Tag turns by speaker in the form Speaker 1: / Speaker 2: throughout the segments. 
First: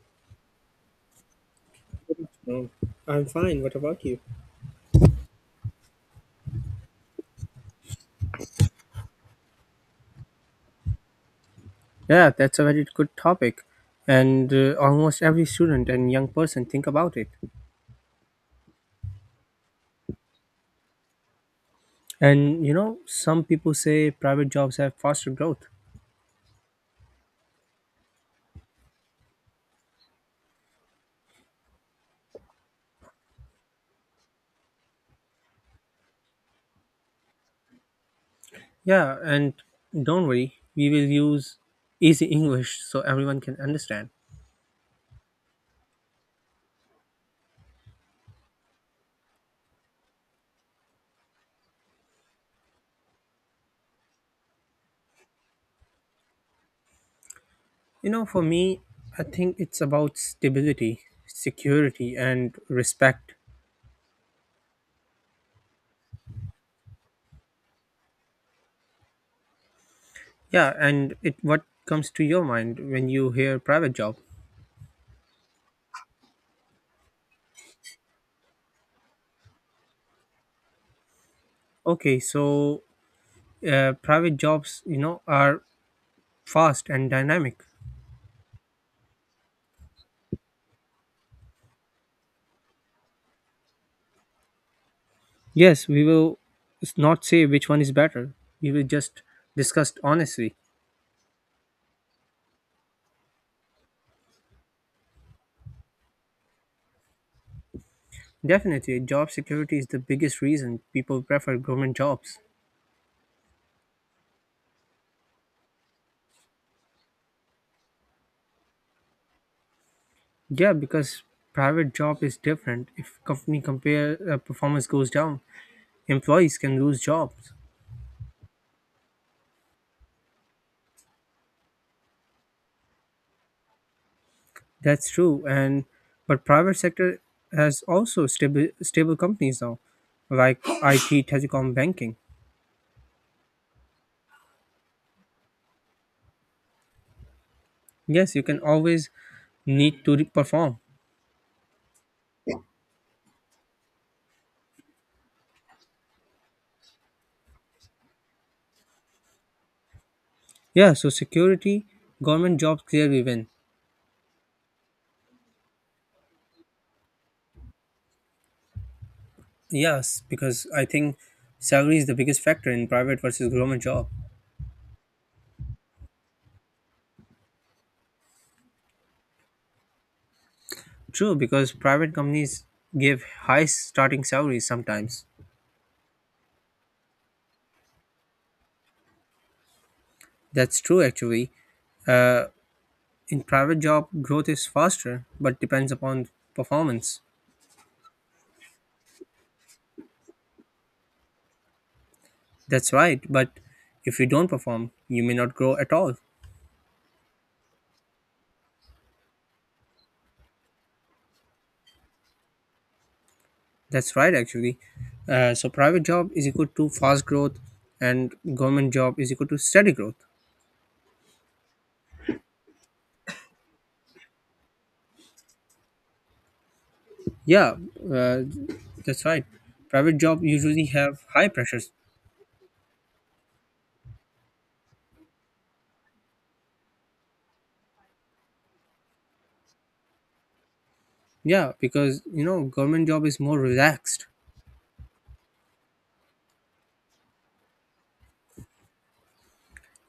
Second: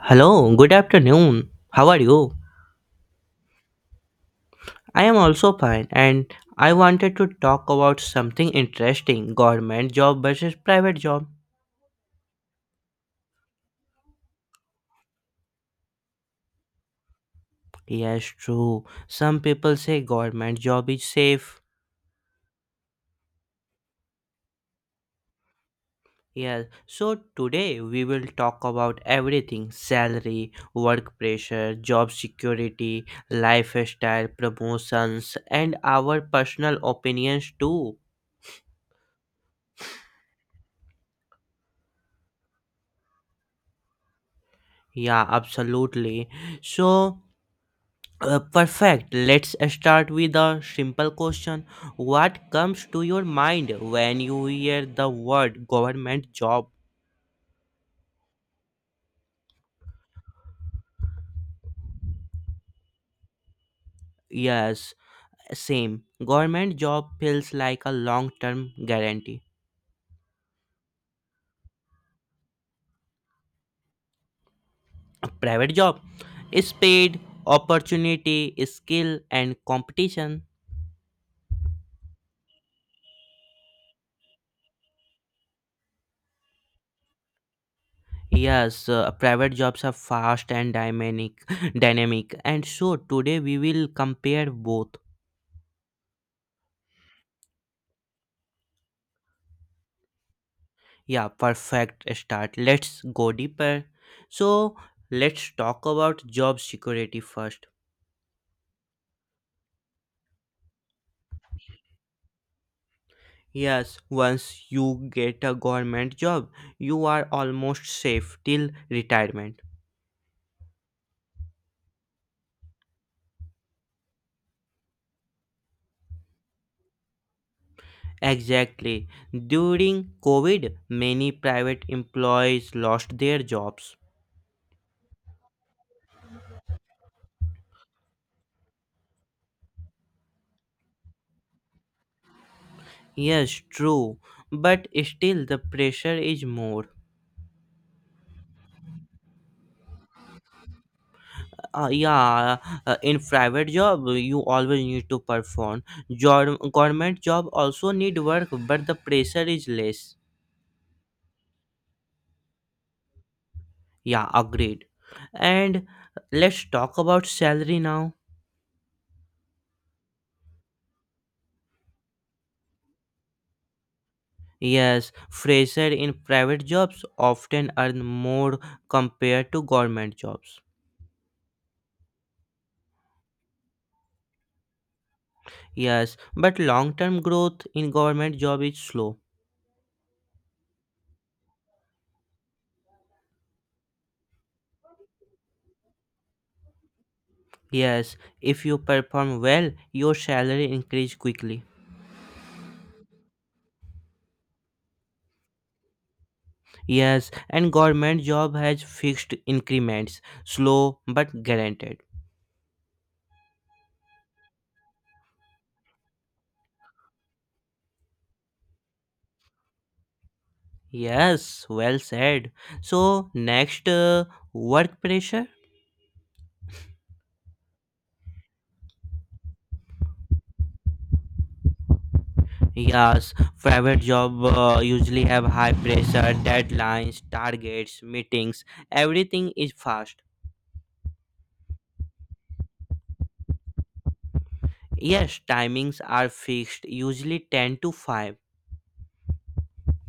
Speaker 1: Hello, good afternoon. How are you?
Speaker 2: Oh, I'm fine. What about you?
Speaker 1: I am also fine and I wanted to talk about something interesting government job versus private job.
Speaker 2: Yeah, that's a very good topic, and almost every student and young person think about it.
Speaker 1: Yes, true. Some people say government job is safe.
Speaker 2: And some people say private jobs have faster growth.
Speaker 1: Yes. So today we will talk about everything salary, work pressure, job security, lifestyle, promotions, and our personal opinions too.
Speaker 2: Yeah, and don't worry, we will use easy English so everyone can understand.
Speaker 1: Yeah, absolutely. So Perfect. Let's start with a simple question. What comes to your mind when you hear the word government job?
Speaker 2: For me, I think it's about stability, security, and respect.
Speaker 1: Yes, same. Government job feels like a long term guarantee.
Speaker 2: Yeah, and it what comes to your mind when you hear private job?
Speaker 1: Private job is paid, opportunity, skill, and competition.
Speaker 2: Okay, so private jobs, are fast and dynamic.
Speaker 1: Yes, private jobs are fast and dynamic, dynamic, and so today we will compare both.
Speaker 2: Yes, we will not say which one is better. We will just discuss honestly.
Speaker 1: Yeah, perfect start. Let's go deeper. So, let's talk about job security first.
Speaker 2: Definitely, job security is the biggest reason people prefer government jobs.
Speaker 1: Yes, once you get a government job, you are almost safe till retirement.
Speaker 2: Yeah, because private job is different. If company compare performance goes down, employees can lose jobs.
Speaker 1: Exactly. During COVID, many private employees lost their jobs.
Speaker 2: That's true. And but private sector has also stable companies now, like IT, telecom, banking.
Speaker 1: Yes, true. But still, the pressure is more.
Speaker 2: Yes, you can always need to perform.
Speaker 1: uh, yeah in private job you always need to perform job government job also need work but the pressure is less.
Speaker 2: Yeah, so security, government jobs clearly win.
Speaker 1: Yeah, agreed. And let's talk about salary now.
Speaker 2: Yes, because I think salary is the biggest factor in private versus government job.
Speaker 1: Yes, fresher in private jobs often earn more compared to government jobs.
Speaker 2: True, because private companies give high starting salaries sometimes.
Speaker 1: Yes, but long term growth in government job is slow.
Speaker 2: That's true actually. In private job, growth is faster, but depends upon performance.
Speaker 1: Yes, if you perform well your salary increase quickly.
Speaker 2: That's right, but if you don't perform, you may not grow at all.
Speaker 1: Yes, and government job has fixed increments, slow but guaranteed.
Speaker 2: That's right actually. So private job is equal to fast growth, and government job is equal to steady growth.
Speaker 1: Yes, well said. So next, work pressure.
Speaker 2: Yeah, uh, that's right. Private job usually have high pressures.
Speaker 1: Yes, private job usually have high pressure, deadlines, targets, meetings. Everything is fast.
Speaker 2: Yeah, because government job is more relaxed.
Speaker 1: Yes, timings are fixed, usually 10 to 5.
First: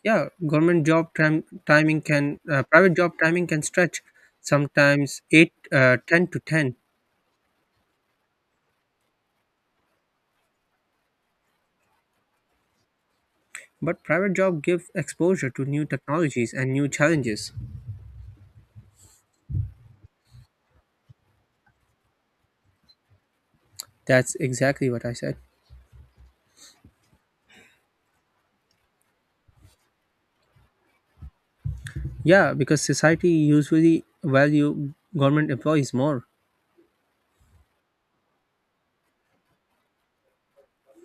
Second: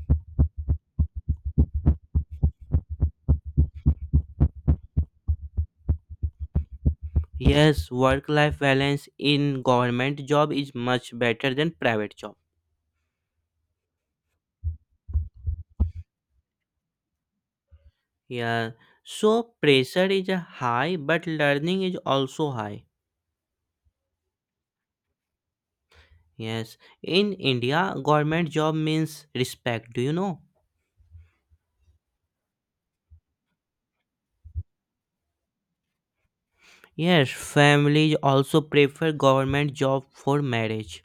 Speaker 2: Yeah, government job time timing can private job timing can stretch sometimes 8 10 to 10,
Speaker 1: Yes, work-life balance in government job is much better than private job.
Speaker 2: but private job give exposure to new technologies and new challenges.
Speaker 1: Yeah, so pressure is a high, but learning is also high.
Speaker 2: That's exactly what I said.
Speaker 1: Yes, in India, government job means respect. Do you know?
Speaker 2: Yeah, because society usually value government employees more,
Speaker 1: Yes, families also prefer government job for marriage.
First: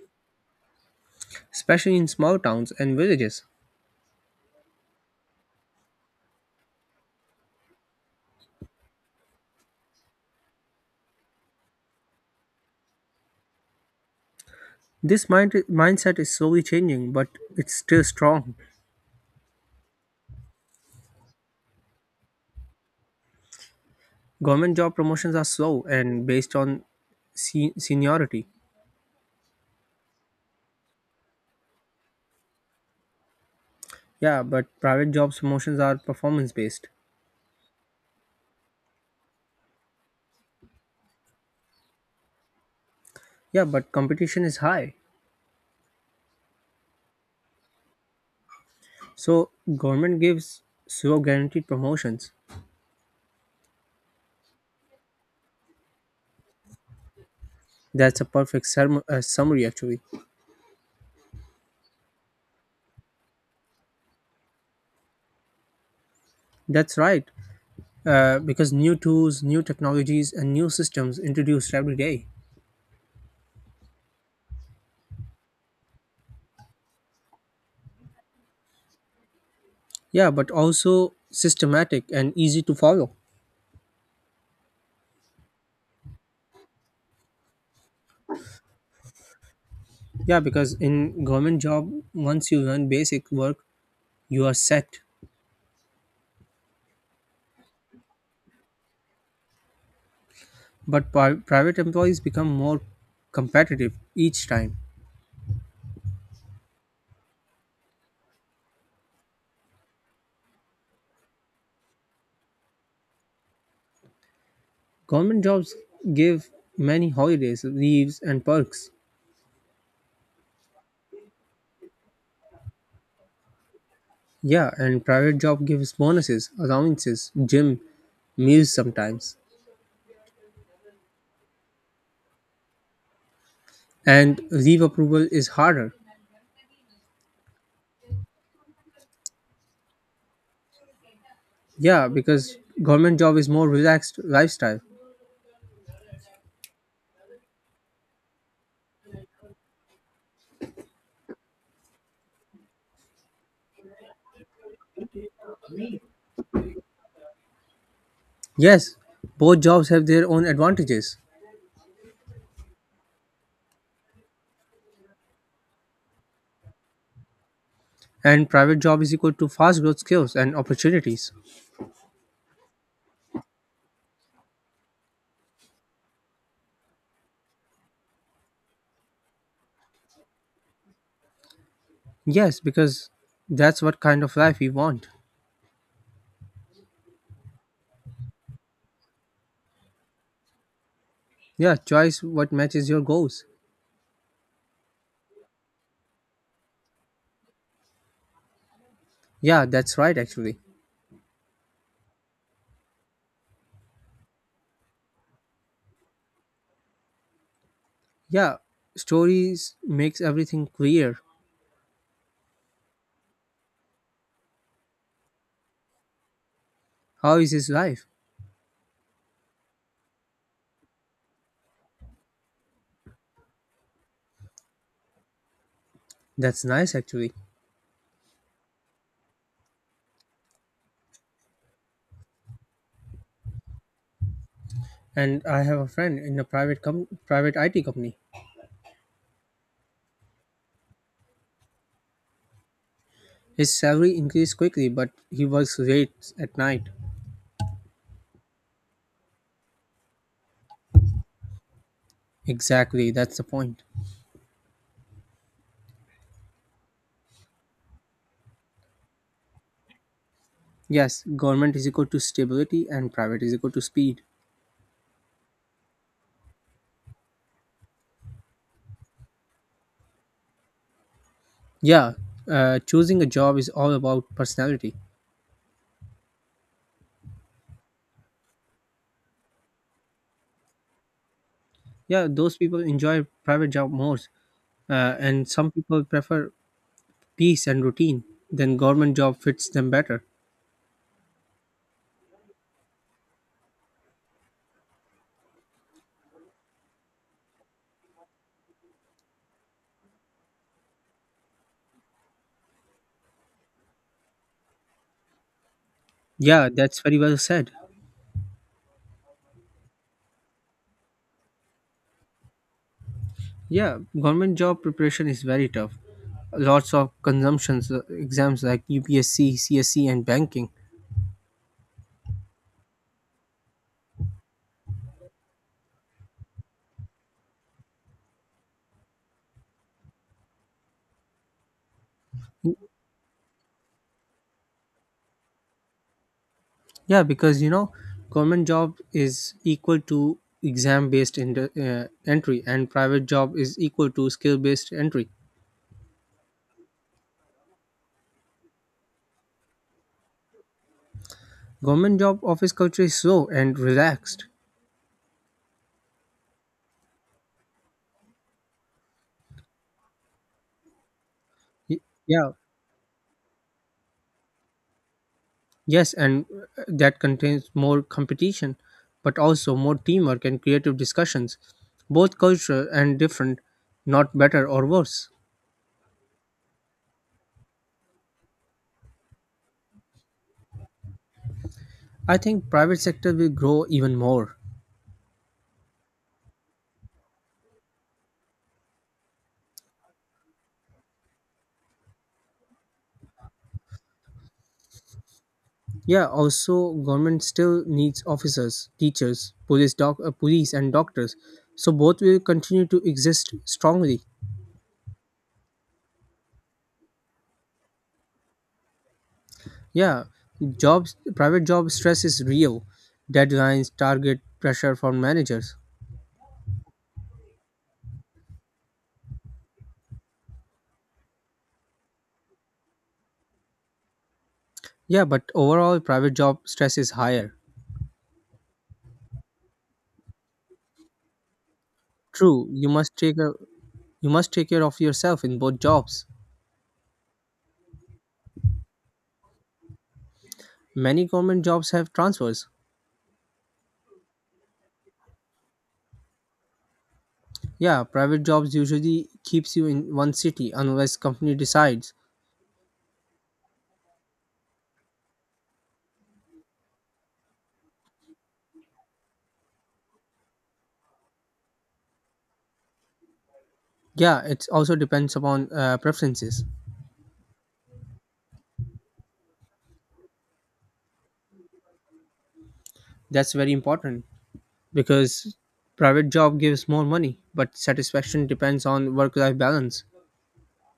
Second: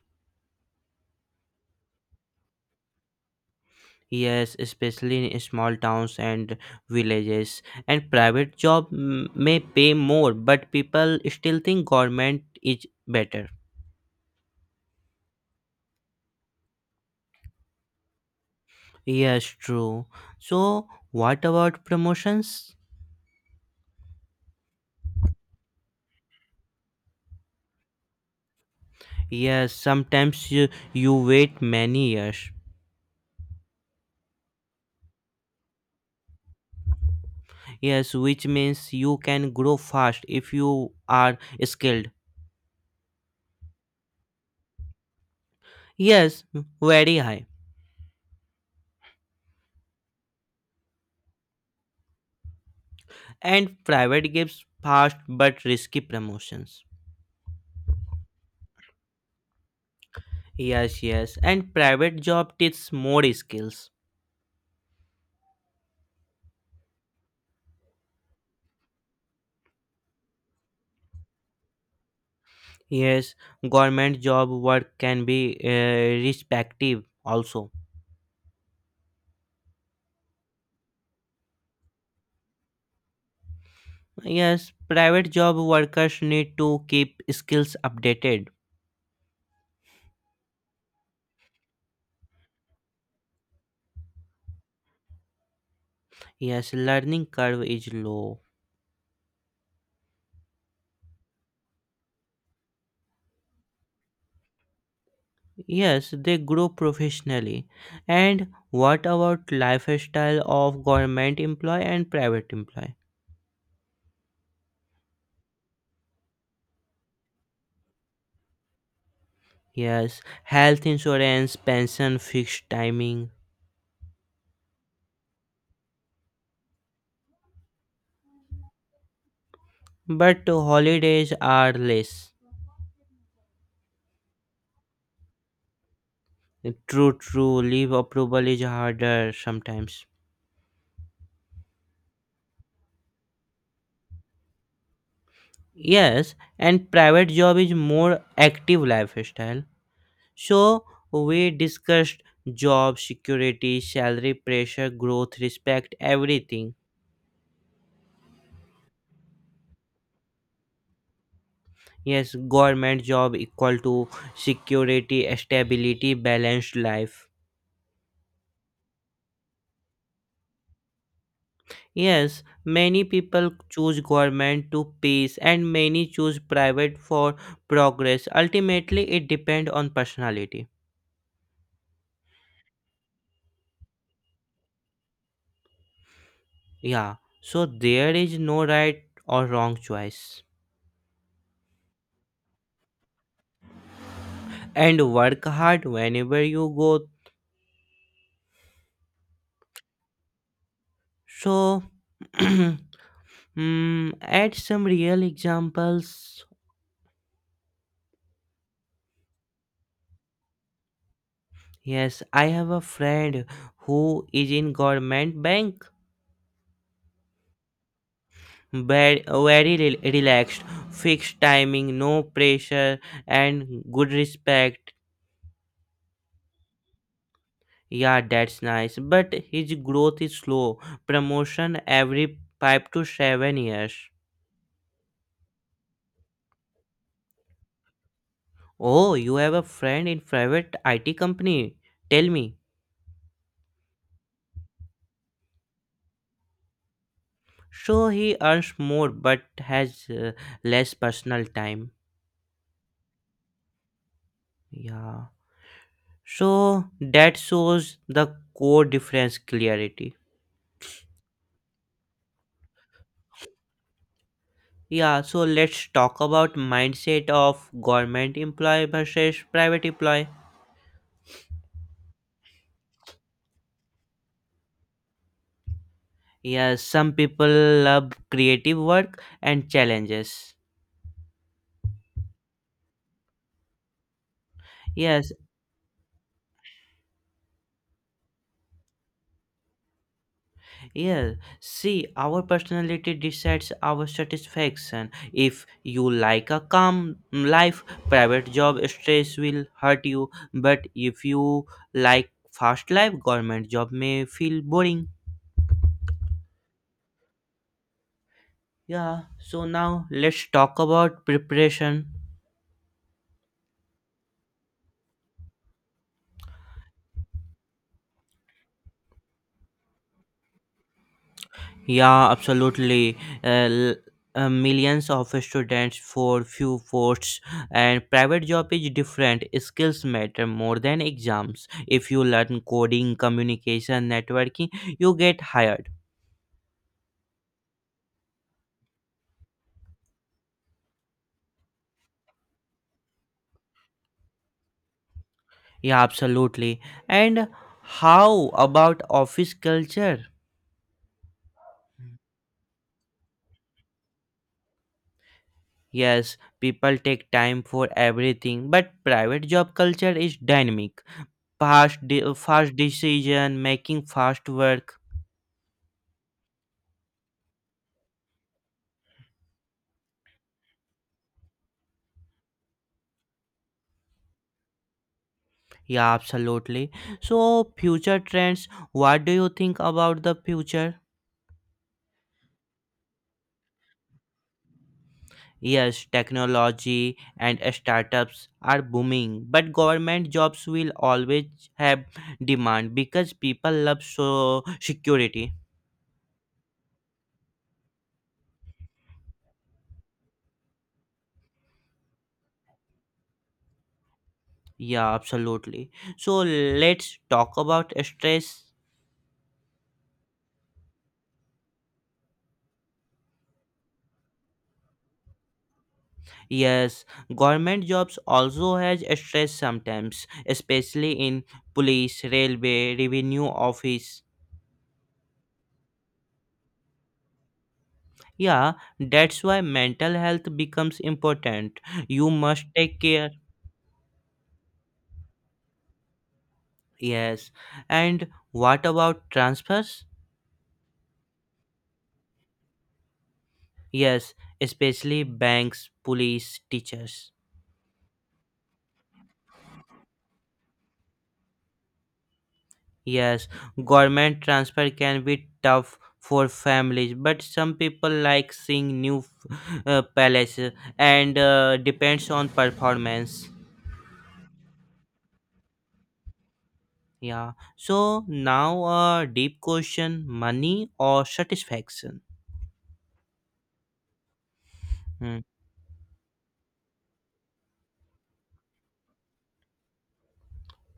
Speaker 2: especially in small towns and villages.
Speaker 1: Yes, especially in small towns and villages. And private job may pay more, but people still think government is better.
Speaker 2: This mindset is slowly changing, but it's still strong.
Speaker 1: Yes, true. So, what about promotions?
Speaker 2: Government job promotions are slow and based on seniority.
Speaker 1: Yes, sometimes you wait many years.
Speaker 2: Yeah, but private jobs promotions are performance based.
Speaker 1: Yes, which means you can grow fast if you are skilled.
Speaker 2: Yeah, but competition is high.
Speaker 1: Yes, very high.
Speaker 2: So government gives slow guaranteed promotions.
Speaker 1: And private gives fast but risky promotions.
Speaker 2: That's a perfect summary, actually.
Speaker 1: Yes, yes. And private job teaches more skills.
Speaker 2: That's right, because new tools, new technologies, and new systems introduced every day.
Speaker 1: Yes, government job work can be respective also.
Speaker 2: Yeah, but also systematic and easy to follow.
Speaker 1: Yes, private job workers need to keep skills updated.
Speaker 2: Yeah, because in government job, once you learn basic work, you are set.
Speaker 1: Yes, learning curve is low.
Speaker 2: But private employees become more competitive each time.
Speaker 1: Yes, they grow professionally. And what about lifestyle of government employee and private employee?
Speaker 2: Government jobs give many holidays, leaves, and perks.
Speaker 1: Yes, health insurance, pension, fixed timing.
Speaker 2: Yeah, and private job gives bonuses, allowances, gym, meals sometimes.
Speaker 1: But holidays are less.
Speaker 2: And leave approval is harder.
Speaker 1: True, true. Leave approval is harder sometimes.
Speaker 2: Yeah, because government job is more relaxed lifestyle.
Speaker 1: Yes, and private job is more active lifestyle. So we discussed job security, salary pressure, growth, respect, everything.
Speaker 2: Yes, both jobs have their own advantages.
Speaker 1: Yes, government job equal to security, stability, balanced life.
Speaker 2: And private job is equal to fast growth, skills, and opportunities.
Speaker 1: Yes, many people choose government to peace and many choose private for progress. Ultimately, it depends on personality.
Speaker 2: Yes, because that's what kind of life we want.
Speaker 1: Yeah, so there is no right or wrong choice.
Speaker 2: Yeah, choice what matches your goals.
Speaker 1: And work hard whenever you go.
Speaker 2: Yeah, that's right actually.
Speaker 1: So, add some real examples.
Speaker 2: Yeah, stories makes everything clear.
Speaker 1: Yes, I have a friend who is in government bank.
Speaker 2: How is his life?
Speaker 1: Very, very relaxed, fixed timing, no pressure, and good respect.
Speaker 2: That's nice actually.
Speaker 1: Yeah, that's nice. But his growth is slow. Promotion every five to seven years.
Speaker 2: And I have a friend in a private IT company.
Speaker 1: Oh, you have a friend in private IT company. Tell me.
Speaker 2: His salary increased quickly, but he works late at night.
Speaker 1: So he earns more but has less personal time.
Speaker 2: Exactly, that's the point.
Speaker 1: Yeah. So that shows the core difference clarity.
Speaker 2: Yes, government is equal to stability, and private is equal to speed.
Speaker 1: Yeah, so let's talk about mindset of government employee versus private employee.
Speaker 2: Yeah, choosing a job is all about personality.
Speaker 1: Yes, some people love creative work and challenges.
Speaker 2: Yeah, those people enjoy private job more,
Speaker 1: Yes,
Speaker 2: and some people prefer peace and routine. Then government job fits them better.
Speaker 1: yes. See, our personality decides our satisfaction. If you like a calm life, private job stress will hurt you. But if you like fast life, government job may feel boring.
Speaker 2: Yeah, that's very well said.
Speaker 1: Yeah, so now let's talk about preparation.
Speaker 2: Yeah, government job preparation is very tough. Lots of consumptions exams like UPSC, CSC, and banking.
Speaker 1: Yeah, absolutely. Millions of students for few posts and private job is different. Skills matter more than exams. If you learn coding, communication, networking, you get hired.
Speaker 2: Yeah, because government job is equal to exam based in the entry, and private job is equal to skill based entry.
Speaker 1: Yeah, absolutely. And how about office culture?
Speaker 2: Government job office culture is slow and relaxed.
Speaker 1: Yes, people take time for everything, but private job culture is dynamic.
Speaker 2: Y- Yeah,
Speaker 1: Fast decision making, fast work.
Speaker 2: yes, and that contains more competition, but also more teamwork and creative discussions. Both culture and different, not better or worse.
Speaker 1: Yeah, absolutely. So future trends, what do you think about the future?
Speaker 2: I think private sector will grow even more.
Speaker 1: Yes, technology and startups are booming, but government jobs will always have demand because people love so security.
Speaker 2: Yeah, also government still needs officers, teachers, police and doctors. So both will continue to exist strongly.
Speaker 1: Yeah, absolutely. So let's talk about stress.
Speaker 2: Yeah, private job stress is real. Deadlines, target pressure from managers.
Speaker 1: Yes, government jobs also has stress sometimes, especially in police, railway, revenue office.
Speaker 2: Yeah, but overall, private job stress is higher.
Speaker 1: Yeah, that's why mental health becomes important. You must
Speaker 2: True, you
Speaker 1: take
Speaker 2: must
Speaker 1: care.
Speaker 2: you must take care of yourself in both jobs.
Speaker 1: Yes. And what about transfers?
Speaker 2: Many government jobs have transfers.
Speaker 1: Yes, especially banks, police, teachers.
Speaker 2: Yeah, private jobs usually keeps you in one city unless company decides.
Speaker 1: Yes, government transfer can be tough for families, but some people like seeing new palaces and depends on performance.
Speaker 2: Yeah, it also depends upon preferences.
Speaker 1: Yeah. So now a deep question: money or satisfaction?
Speaker 2: That's very important
Speaker 1: Hmm.
Speaker 2: because private job gives more money, but satisfaction depends on work-life balance.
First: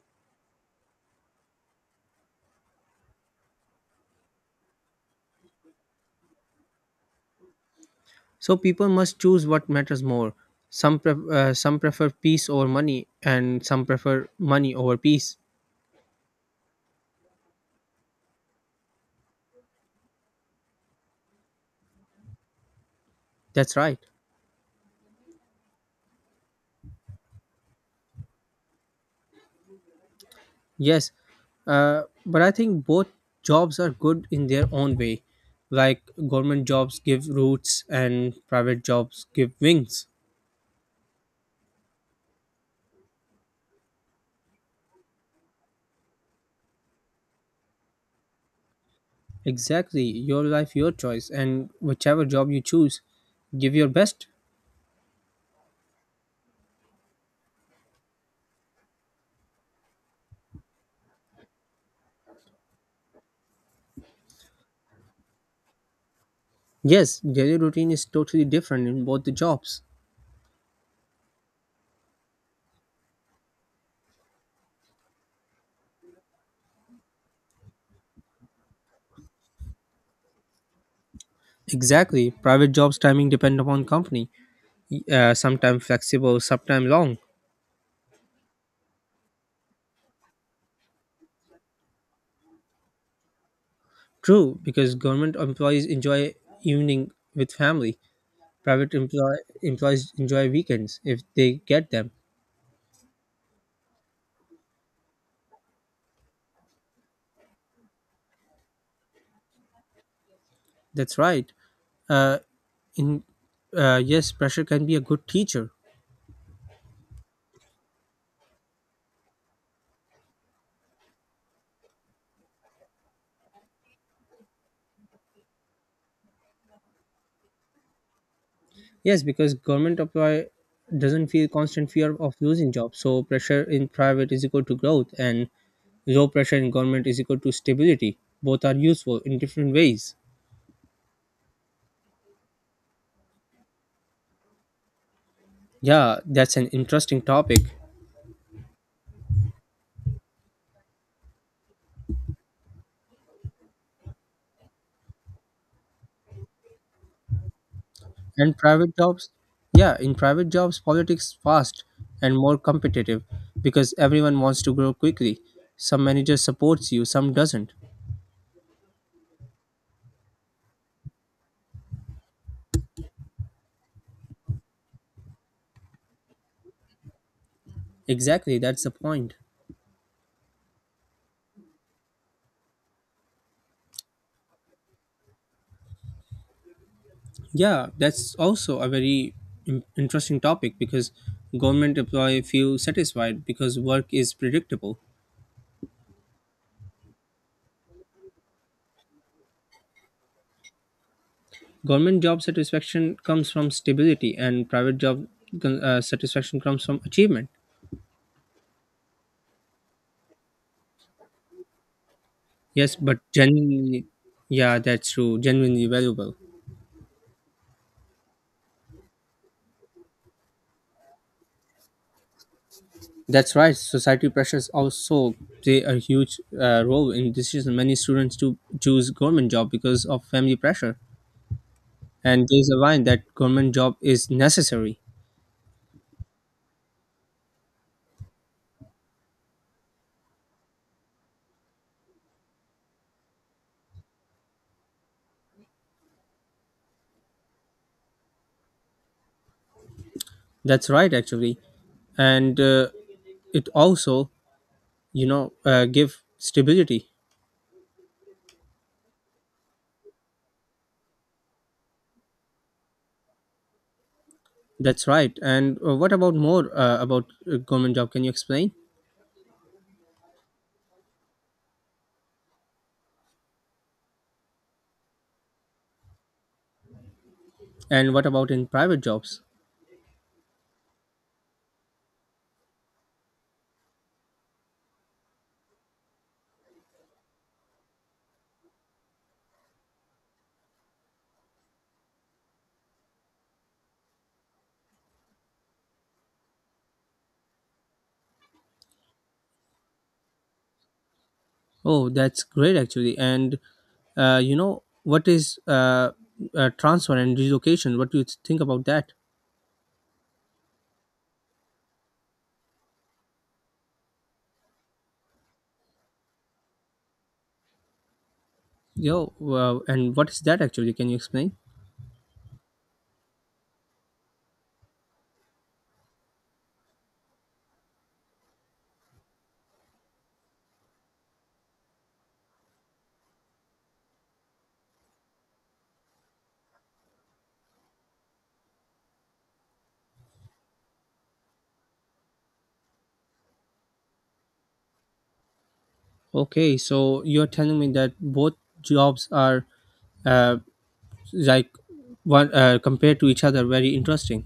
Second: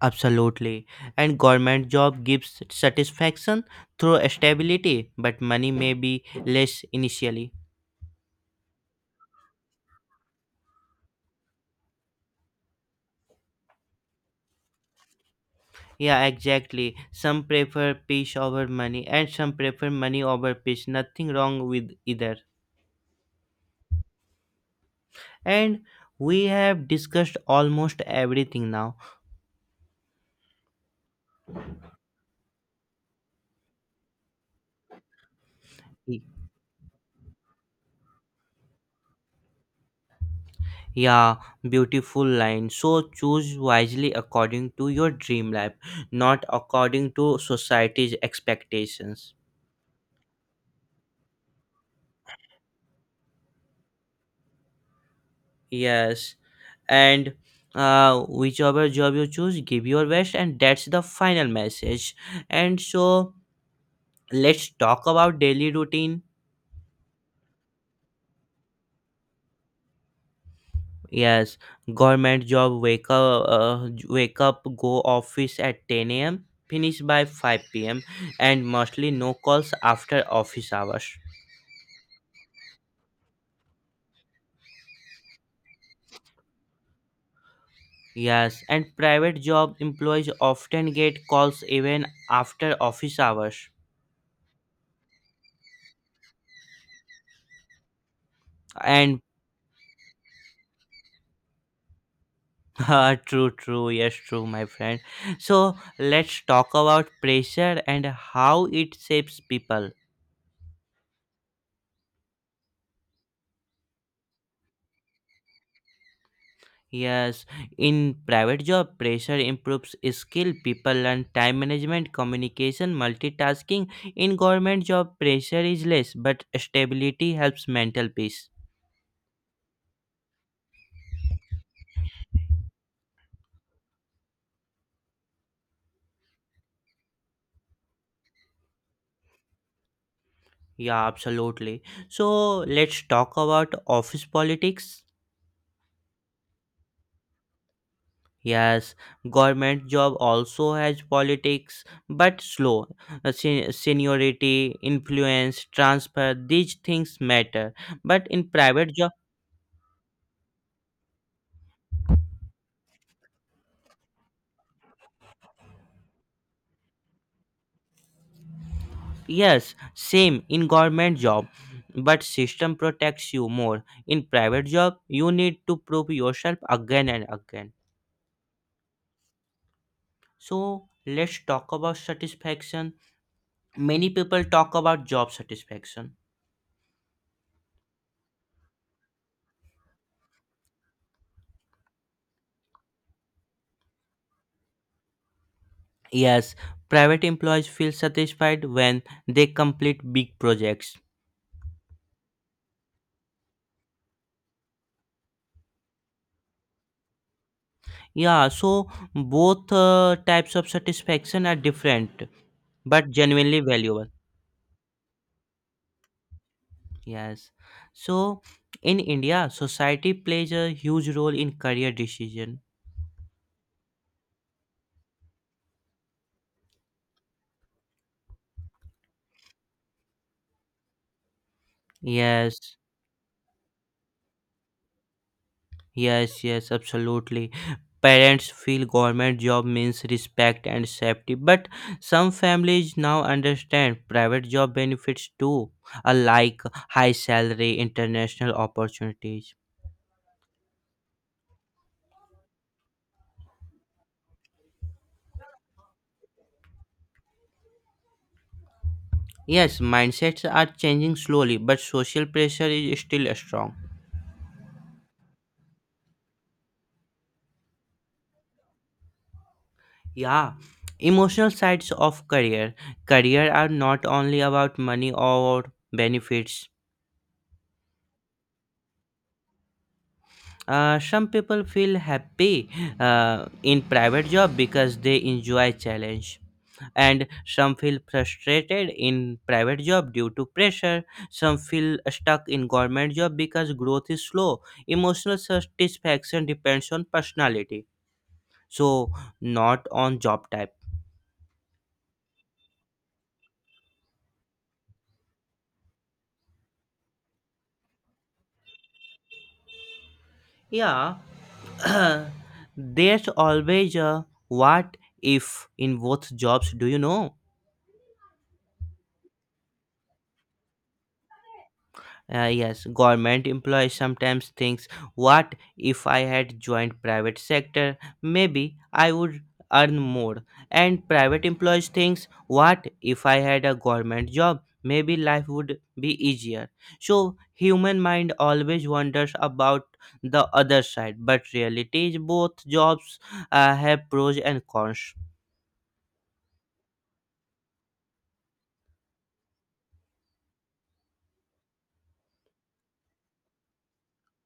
Speaker 1: Absolutely. And government job gives satisfaction through stability, but money may be less initially.
Speaker 2: So people must choose what matters more. Some prefer peace over money, and some prefer money over peace.
Speaker 1: Yeah, exactly. Some prefer peace over money, and some prefer money over peace. Nothing wrong with either.
Speaker 2: That's right.
Speaker 1: And we have discussed almost everything now.
Speaker 2: Yes, but I think both jobs are good in their own way. Like
Speaker 1: Y-
Speaker 2: government jobs give roots, and private jobs give wings.
Speaker 1: Yeah, beautiful line. So choose wisely according to your dream life, not according to society's expectations.
Speaker 2: Exactly, your life, your choice, and whichever job you choose, give your best.
Speaker 1: Yes, and uh, whichever job you choose, give your best, and that's the final message. And so let's talk about daily routine.
Speaker 2: Yes, daily routine is totally different in both the jobs.
Speaker 1: Yes, government job wake up, wake up, go office at 10 a.m., finish by 5 p.m., and mostly no calls after office hours.
Speaker 2: Exactly, private jobs timing depend upon company, sometimes flexible, sometimes long.
Speaker 1: Yes, and private job employees often get calls even after office hours.
Speaker 2: True, because government employees enjoy evening with family. Private
Speaker 1: And
Speaker 2: employees enjoy weekends if they get them.
Speaker 1: true, true, yes, true, my friend. So let's talk about pressure and how it shapes people.
Speaker 2: That's right. Uh, in Yes, pressure can be a good teacher.
Speaker 1: Yes, in private job, pressure improves skill. People learn time management, communication, multitasking. In government job, pressure is less, but stability helps mental peace.
Speaker 2: Yes, because government employee doesn't feel constant fear of losing job. So pressure in private is equal to growth, and low pressure in government is equal to stability. Both are useful in different ways.
Speaker 1: Yeah, absolutely. So let's talk about office politics.
Speaker 2: Yeah, that's an interesting topic.
Speaker 1: Yes, government job also has politics, but slow. Seniority, influence, transfer, these things matter. But in
Speaker 2: And
Speaker 1: private
Speaker 2: private
Speaker 1: job,
Speaker 2: jobs, yeah, in private jobs, politics fast and more competitive, because everyone wants to grow quickly. Some manager supports you, some doesn't.
Speaker 1: yes, same in government job, but system protects you more. In private job, you need to prove yourself again and again.
Speaker 2: Exactly, that's the point.
Speaker 1: So let's talk about satisfaction. Many people talk about job satisfaction.
Speaker 2: Yeah, that's also a very interesting topic, because government employee feel satisfied because work is predictable.
Speaker 1: Yes, private employees feel satisfied when they complete big projects.
Speaker 2: Government job satisfaction comes from stability, and private job satisfaction comes from achievement.
Speaker 1: Yeah, so both types of satisfaction are different
Speaker 2: Yes,
Speaker 1: but
Speaker 2: but
Speaker 1: genuinely
Speaker 2: genuinely.
Speaker 1: valuable.
Speaker 2: Yeah, that's true, genuinely valuable.
Speaker 1: Yes. So in India, society plays a huge role in career decision.
Speaker 2: That's right. Society pressures also play a huge role in decision. Many students do choose government job because of family pressure, and there's a
Speaker 1: Yes.
Speaker 2: line that government job is necessary.
Speaker 1: Yes, yes, absolutely. Parents feel government job means respect and safety, but some families now understand private job benefits too, like high salary, international opportunities.
Speaker 2: That's right, actually, and it also give stability.
Speaker 1: Yes, mindsets are changing slowly, but social pressure is still strong.
Speaker 2: That's right. And what about more about government job? Can you explain?
Speaker 1: Yeah, emotional sides of career. Career are not only about money or benefits.
Speaker 2: And what about in private jobs?
Speaker 1: Some people feel happy in private job because they enjoy challenge, and some feel frustrated in private job due to pressure, some feel stuck in government job because growth is slow. Emotional satisfaction depends on personality, so not on job type.
Speaker 2: Oh, that's great actually. And you know what is transfer and relocation? What do you think about that?
Speaker 1: Yeah. There's always a what if in both jobs, do you know?
Speaker 2: Yo, and what is that actually? Can you explain?
Speaker 1: Yes, government employees sometimes thinks, what if I had joined private sector? Maybe I would earn more. And private employees thinks, what if I had a government job? Maybe life would be easier. So human mind always wonders about the other side, but reality is both jobs have pros and cons.
Speaker 2: Okay, so you're telling me that both jobs are uh, like one compared to each other, very interesting.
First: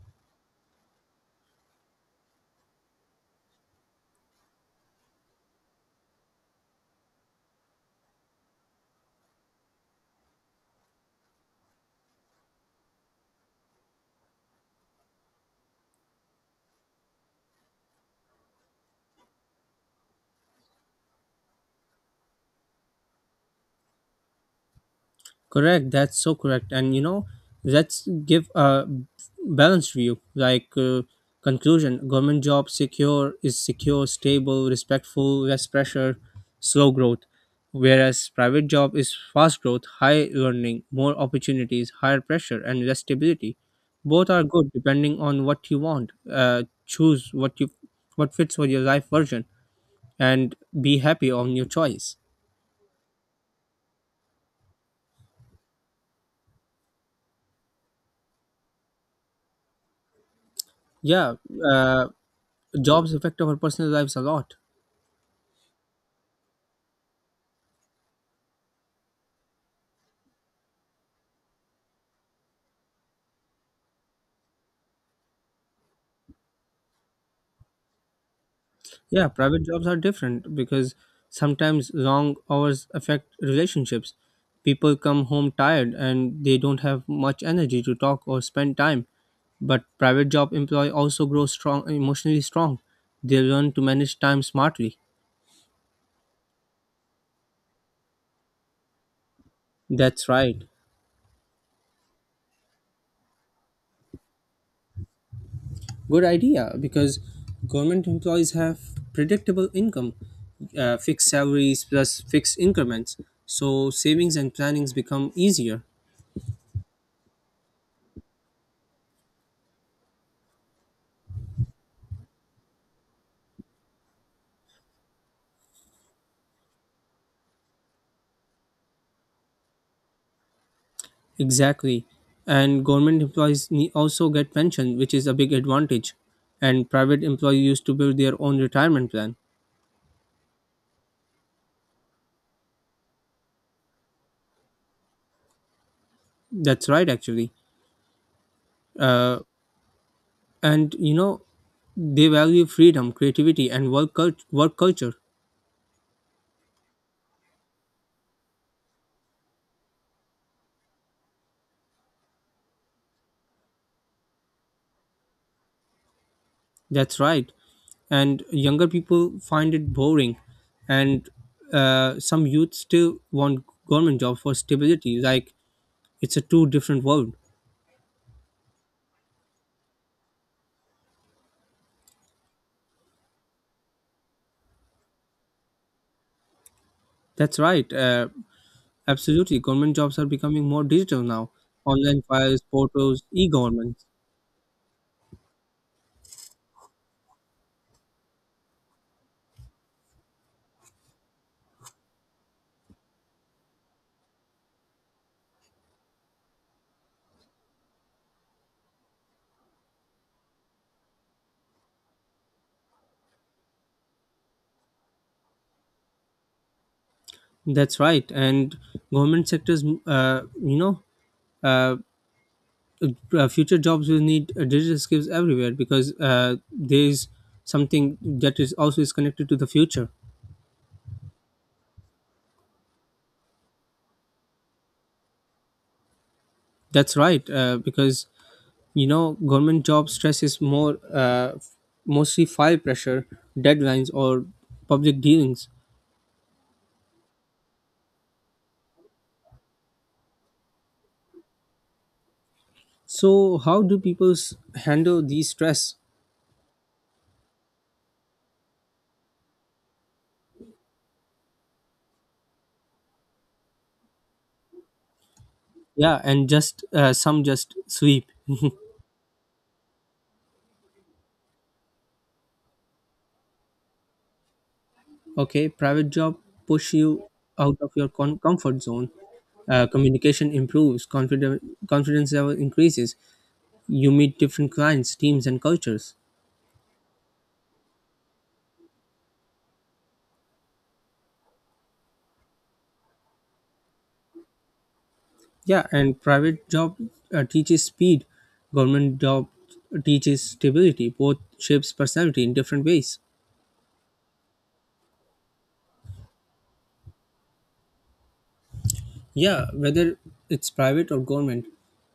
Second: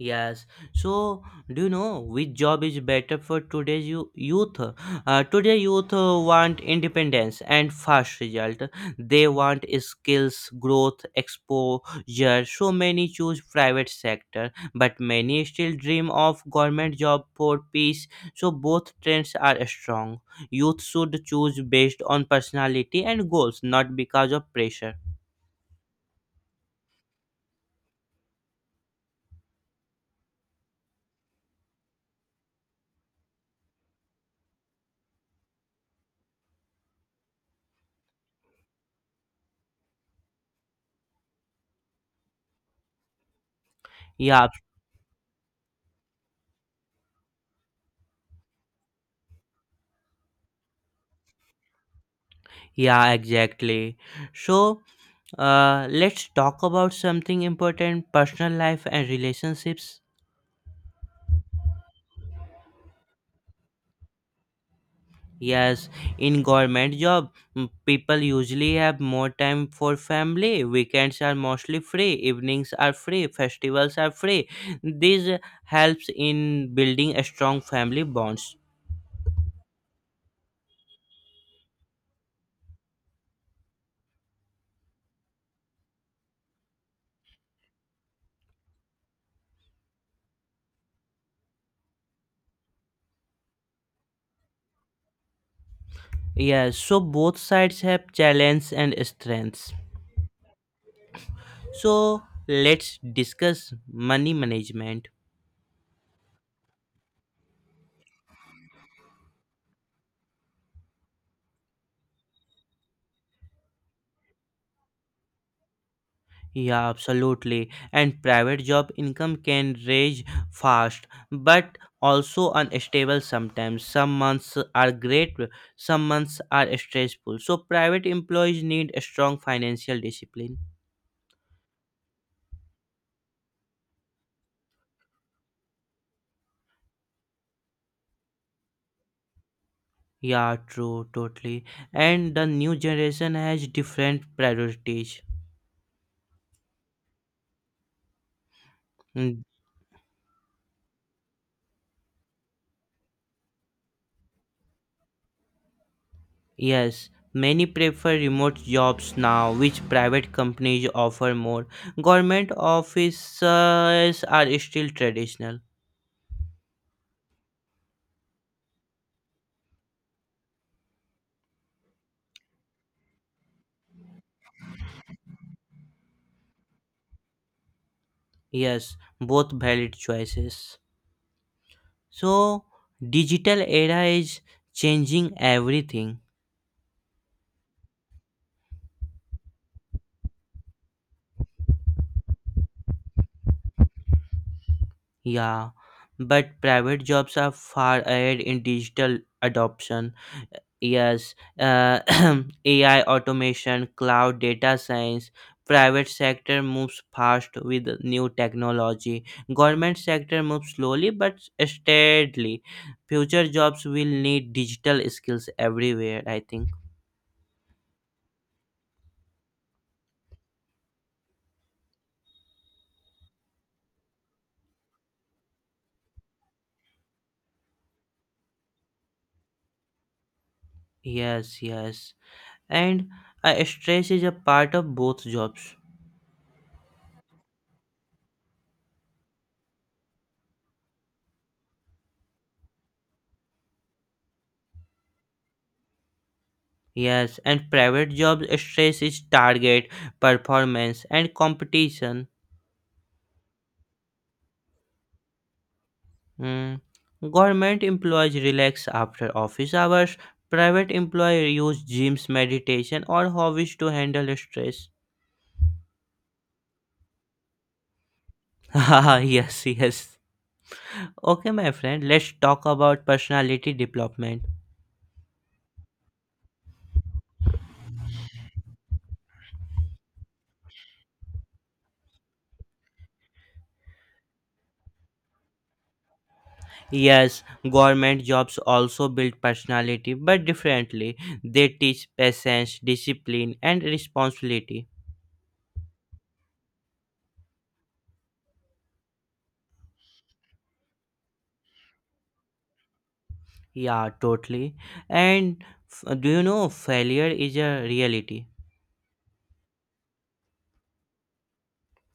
Speaker 1: Yes. So, do you know which job is better for today's youth? Today, youth want independence and fast result. They want skills, growth, exposure. So many choose private sector, but many still dream of government job for peace. So both trends are strong. Youth should choose based on personality and goals, not because of pressure.
Speaker 2: Correct. That's so correct. And let's give a balanced view. Like conclusion, government job secure is secure, stable, respectful, less pressure, slow growth. Whereas private job is fast growth, high learning, more opportunities, higher pressure, and less stability. Both are
Speaker 1: Yeah,
Speaker 2: good depending on what you want. Choose what fits for your life version, and be happy on your choice.
Speaker 1: yeah, exactly. So. Let's talk about something important personal life and relationships.
Speaker 2: Yeah, uh, jobs affect our personal lives a lot.
Speaker 1: Yes, in government job, people usually have more time for family. Weekends are mostly free, evenings are free, festivals are free. This helps in building a strong family bonds.
Speaker 2: Yeah, private jobs are different because sometimes long hours affect relationships. People come home tired, and they don't have much energy to talk or spend time. But private job employee also grow strong emotionally strong. They learn to manage time smartly.
Speaker 1: Yes, so both sides have challenges and strengths.
Speaker 2: That's right.
Speaker 1: So let's discuss money management.
Speaker 2: Good idea, because government employees have predictable income, fixed salaries plus fixed increments. So savings and plannings become easier.
Speaker 1: Yeah, absolutely. And private job income can rise fast, but also unstable sometimes. Some months are great, some months are stressful. So private employees need a strong financial discipline.
Speaker 2: Exactly. And government employees also get pension, which is a big advantage. And private employees used to build their own retirement plan.
Speaker 1: Yeah, true, totally. And the new generation has different priorities.
Speaker 2: That's right, actually. Uh,
Speaker 1: Mm,
Speaker 2: and they value freedom, creativity, and work culture.
Speaker 1: Yes, many prefer remote jobs now, which private companies offer more. Government offices are still traditional.
Speaker 2: That's right. And younger people find it boring, and some youth still want government job for stability. Like it's a two different world.
Speaker 1: Yes, both valid choices. So, digital era is changing everything.
Speaker 2: That's right. Absolutely, government jobs are becoming more digital now. Online files, portals, e-government.
Speaker 1: Yeah, but private jobs are far ahead in digital adoption. Yes, AI automation, cloud data science, private sector moves fast with new technology. Government sector moves slowly but steadily. Future jobs will need digital skills everywhere, I think.
Speaker 2: That's right. And government sectors, mm, you know, uh, future jobs will need digital skills everywhere because there is something that is also is connected to the future.
Speaker 1: Yes, yes. And stress is a part of both jobs.
Speaker 2: That's right. Because government job stress is more mostly file pressure, deadlines, or public dealings.
Speaker 1: Yes, and private jobs stress is target, performance and competition.
Speaker 2: So, how do people handle these stress?
Speaker 1: Mm. Government employees relax after office hours, private employees use gyms, meditation or hobbies to handle stress.
Speaker 2: Yeah, and just some just sweep.
Speaker 1: Haha, yes, yes. Okay my friend, let's talk about personality development.
Speaker 2: Okay, private job push you out of your comfort zone. Communication improves confidence. Confidence level increases. You meet different clients, teams, and cultures.
Speaker 1: Yes, government jobs also build personality, but differently. They teach patience, discipline, and responsibility.
Speaker 2: Yeah, and private job teaches speed. Government job teaches stability. Both shapes personality in different ways.
Speaker 1: Yeah, totally. And do you know failure is a reality?
Speaker 2: Yeah, whether it's private or government,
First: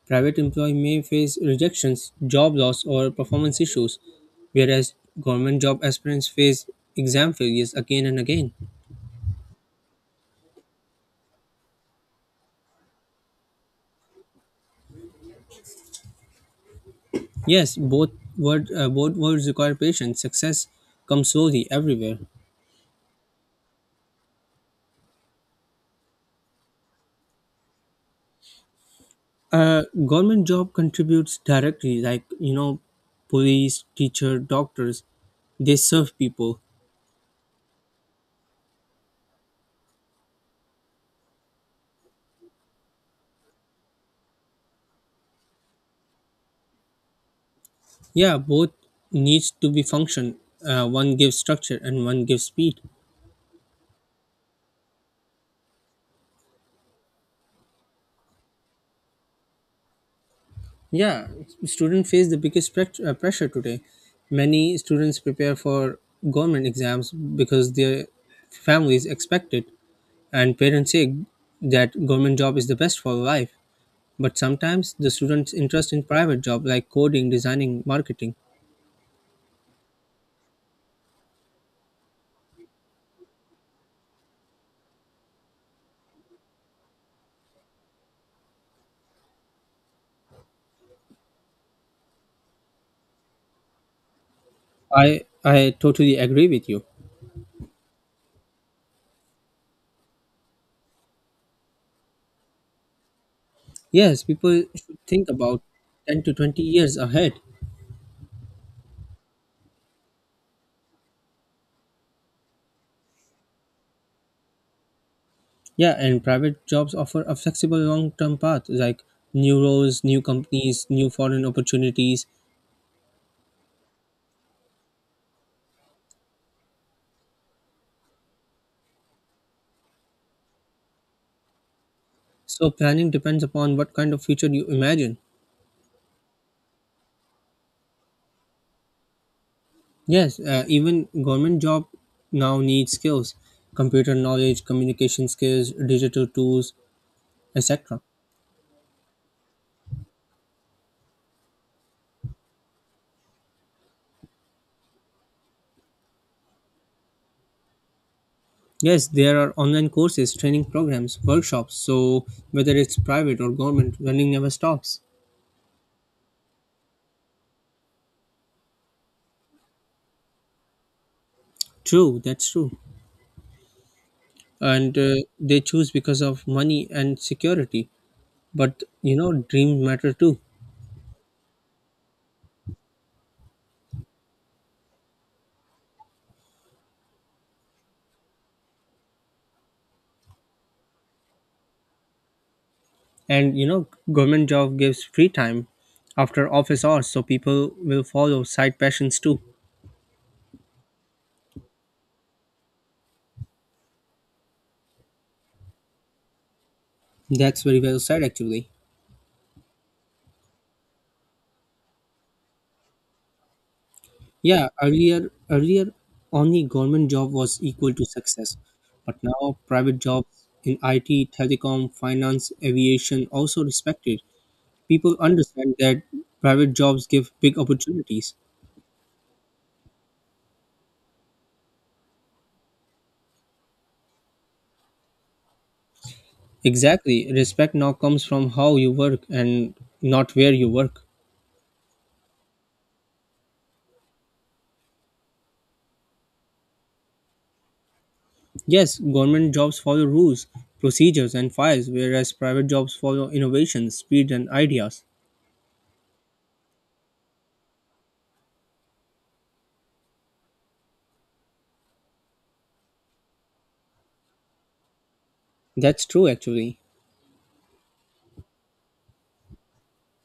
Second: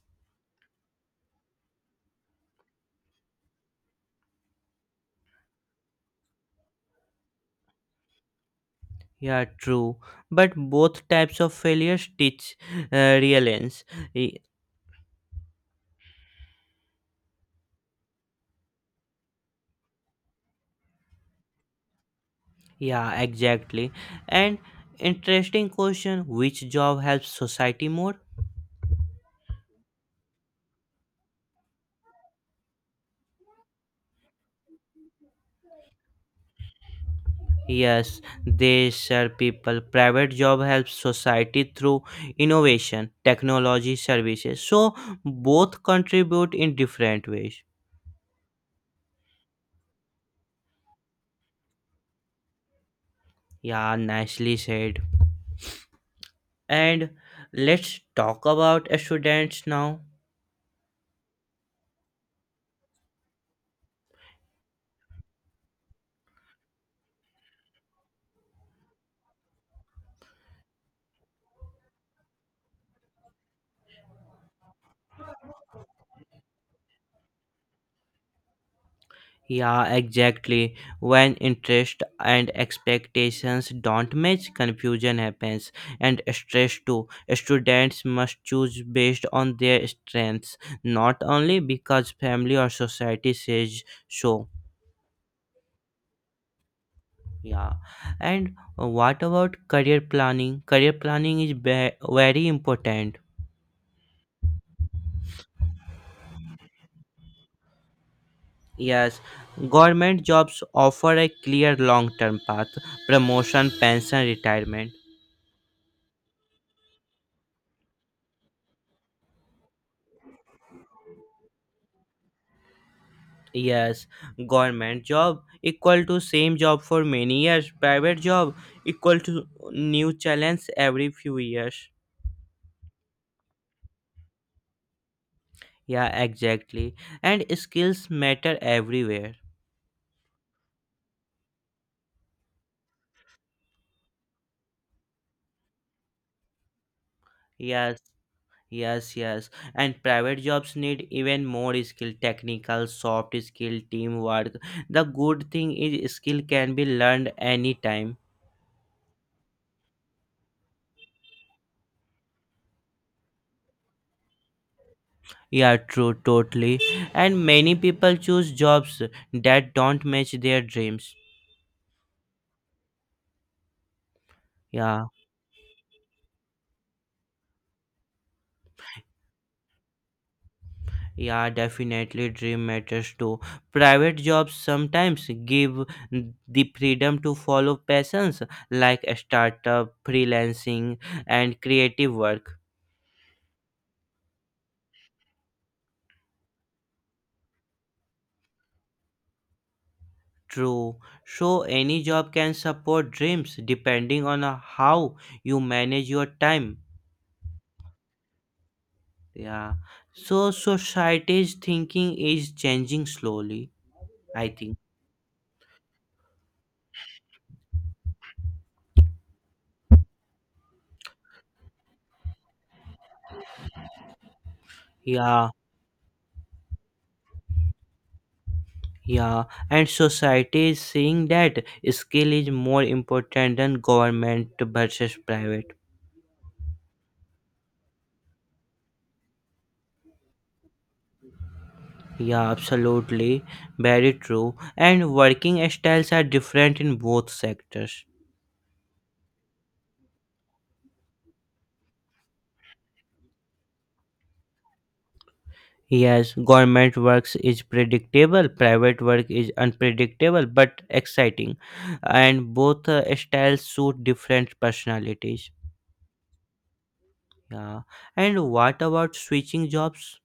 Speaker 2: private employee may face rejections, job loss, or performance issues, whereas government job aspirants face exam failures again and again.
Speaker 1: Yeah, true. But both types of failures teach resilience. Y-
Speaker 2: Yes, both both words require patience. Success comes slowly everywhere.
Speaker 1: Yeah, exactly. And interesting question: Which job helps society more?
Speaker 2: Government job contributes directly, like police, teacher, doctors. They serve people.
Speaker 1: Yes, they share people. Private job helps society through innovation, technology, services. So both contribute in different ways.
Speaker 2: Yeah, both needs to be function. One gives structure, and one gives speed.
Speaker 1: Yeah, nicely said. And let's talk about students now.
Speaker 2: Yeah, students face the biggest pressure today. Many students prepare for government exams because their families expect it, and parents say that government job is the best for life. But sometimes the students' interest in private job, like coding, designing, marketing.
Speaker 1: Yeah, exactly. When interest and expectations don't match, confusion happens and stress too. Students must choose based on their strengths, not only because family or society says so.
Speaker 2: I totally agree with you.
Speaker 1: Yeah. And what about career planning? Career planning is very important.
Speaker 2: Yes, people should think about 10 to 20 years ahead.
Speaker 1: Yes, government jobs offer a clear long term path promotion, pension, retirement.
Speaker 2: Yeah, and private jobs offer a flexible long term path, like new roles, new companies, new foreign opportunities.
Speaker 1: Yes, government job equal to same job for many years, private job equal to new challenge every few years.
Speaker 2: So planning depends upon what kind of future you imagine.
Speaker 1: Yeah, exactly. And skills matter everywhere.
Speaker 2: Yes, even government job now needs skills, computer knowledge, communication skills, digital tools,
Speaker 1: Yes,
Speaker 2: etc.
Speaker 1: yes, yes. And private jobs need even more skill, technical, soft skill, teamwork. The good thing is skill can be learned anytime.
Speaker 2: Yes, there are online courses, training programs, workshops. So whether it's private or government, learning never stops.
Speaker 1: Yeah, true, totally. And many people choose jobs that don't match their dreams.
Speaker 2: True, that's true. And
Speaker 1: Yeah.
Speaker 2: they choose because of money and security. But dreams matter too.
Speaker 1: Yeah, definitely dream matters too. Private jobs sometimes give the freedom to follow passions like a startup, freelancing, and creative work.
Speaker 2: And government job gives free time after office hours, so people will follow side passions too.
Speaker 1: True. So, any job can support dreams depending on how you manage your time.
Speaker 2: That's very well said actually.
Speaker 1: Yeah. So, society's thinking is changing slowly, I
Speaker 2: Yeah,
Speaker 1: think.
Speaker 2: earlier only government job was equal to success. But now private jobs in IT, telecom, finance, aviation also respected. People
Speaker 1: Yeah.
Speaker 2: understand that private jobs give big opportunities.
Speaker 1: Yeah, and society is seeing that skill is more important than government versus private.
Speaker 2: Exactly, respect now comes from how you work, and not where you work.
Speaker 1: Yeah, absolutely. Very true. And working styles are different in both sectors.
Speaker 2: Yes, government jobs follow rules, procedures, and files, whereas private jobs follow innovations, speed, and ideas.
Speaker 1: Yes, government works is predictable, private work is unpredictable but exciting. And both styles suit different personalities.
Speaker 2: That's true, actually.
Speaker 1: Yeah. And what about switching jobs?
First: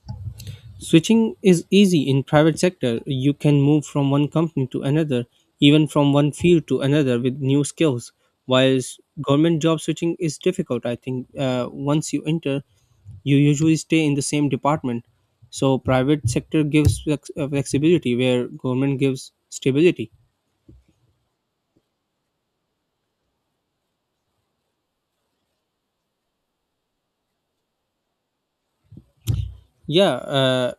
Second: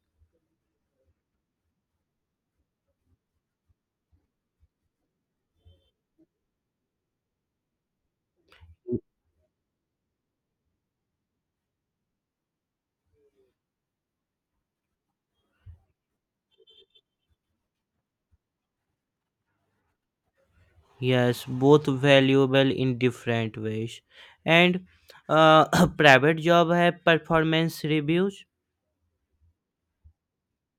Speaker 2: Switching is easy in private sector. You can move from one company to another, even from one field to another with new skills. Whilst government job switching is difficult, I think. Once you enter, you usually stay in the same department. So private sector gives flexibility, where government gives stability.
Speaker 1: Yes, both valuable in different ways. And uh, private job have performance reviews.
Speaker 2: Yeah,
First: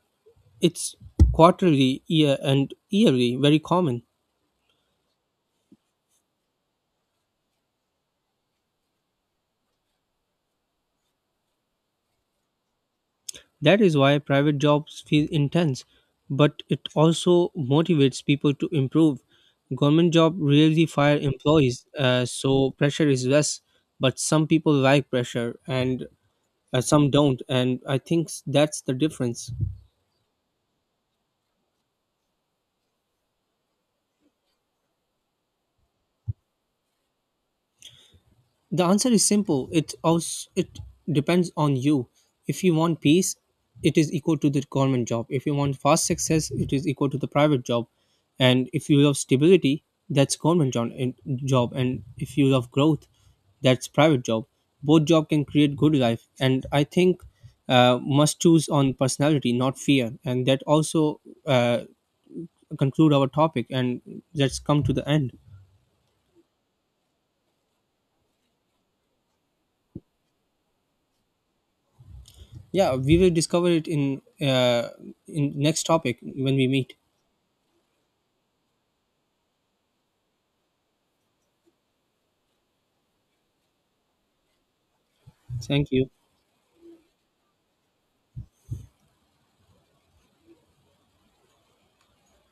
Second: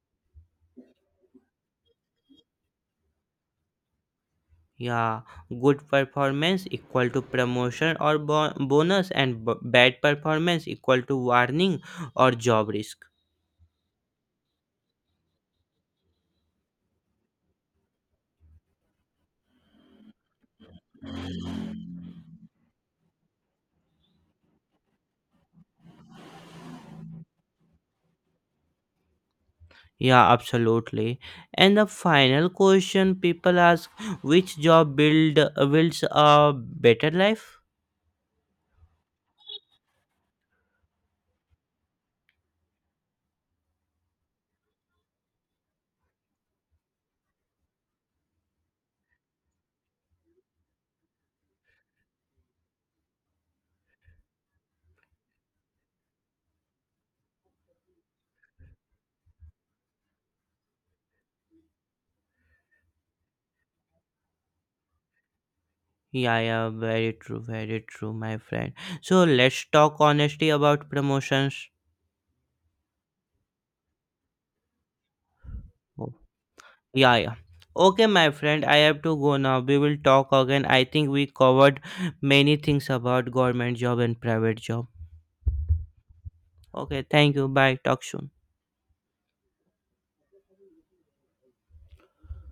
Speaker 2: it's quarterly, year and yearly, very common.
Speaker 1: Yeah, good performance equal to promotion or bonus, and bad performance equal to warning or job risk.
Speaker 2: That is why private jobs feel intense, but it also motivates people to improve. Government job rarely fire employees, so pressure is less. But some people like pressure, and some don't. And I think that's the difference.
Speaker 1: Yeah, absolutely. And the final question people ask: Which job builds a better life?
Speaker 2: The answer is simple. It depends on you. If you want peace, it is equal to the government job. If you want fast success, it is equal to the private job. And if you love stability, that's government job. And if you love growth, that's private job. Both job can create good life. And I think must choose on personality, not fear. And that also conclude our topic. And let's come to the end.
Speaker 1: Yeah, yeah, very true, my friend. So let's talk honestly about promotions.
Speaker 2: Yeah, we will discover it in next
Speaker 1: Oh,
Speaker 2: topic when we meet.
Speaker 1: yeah, yeah. Okay, my friend, I have to go now. We will talk again. I think we covered many things about government job and private job.
Speaker 2: Thank you.
Speaker 1: Okay, thank you. Bye. Talk soon.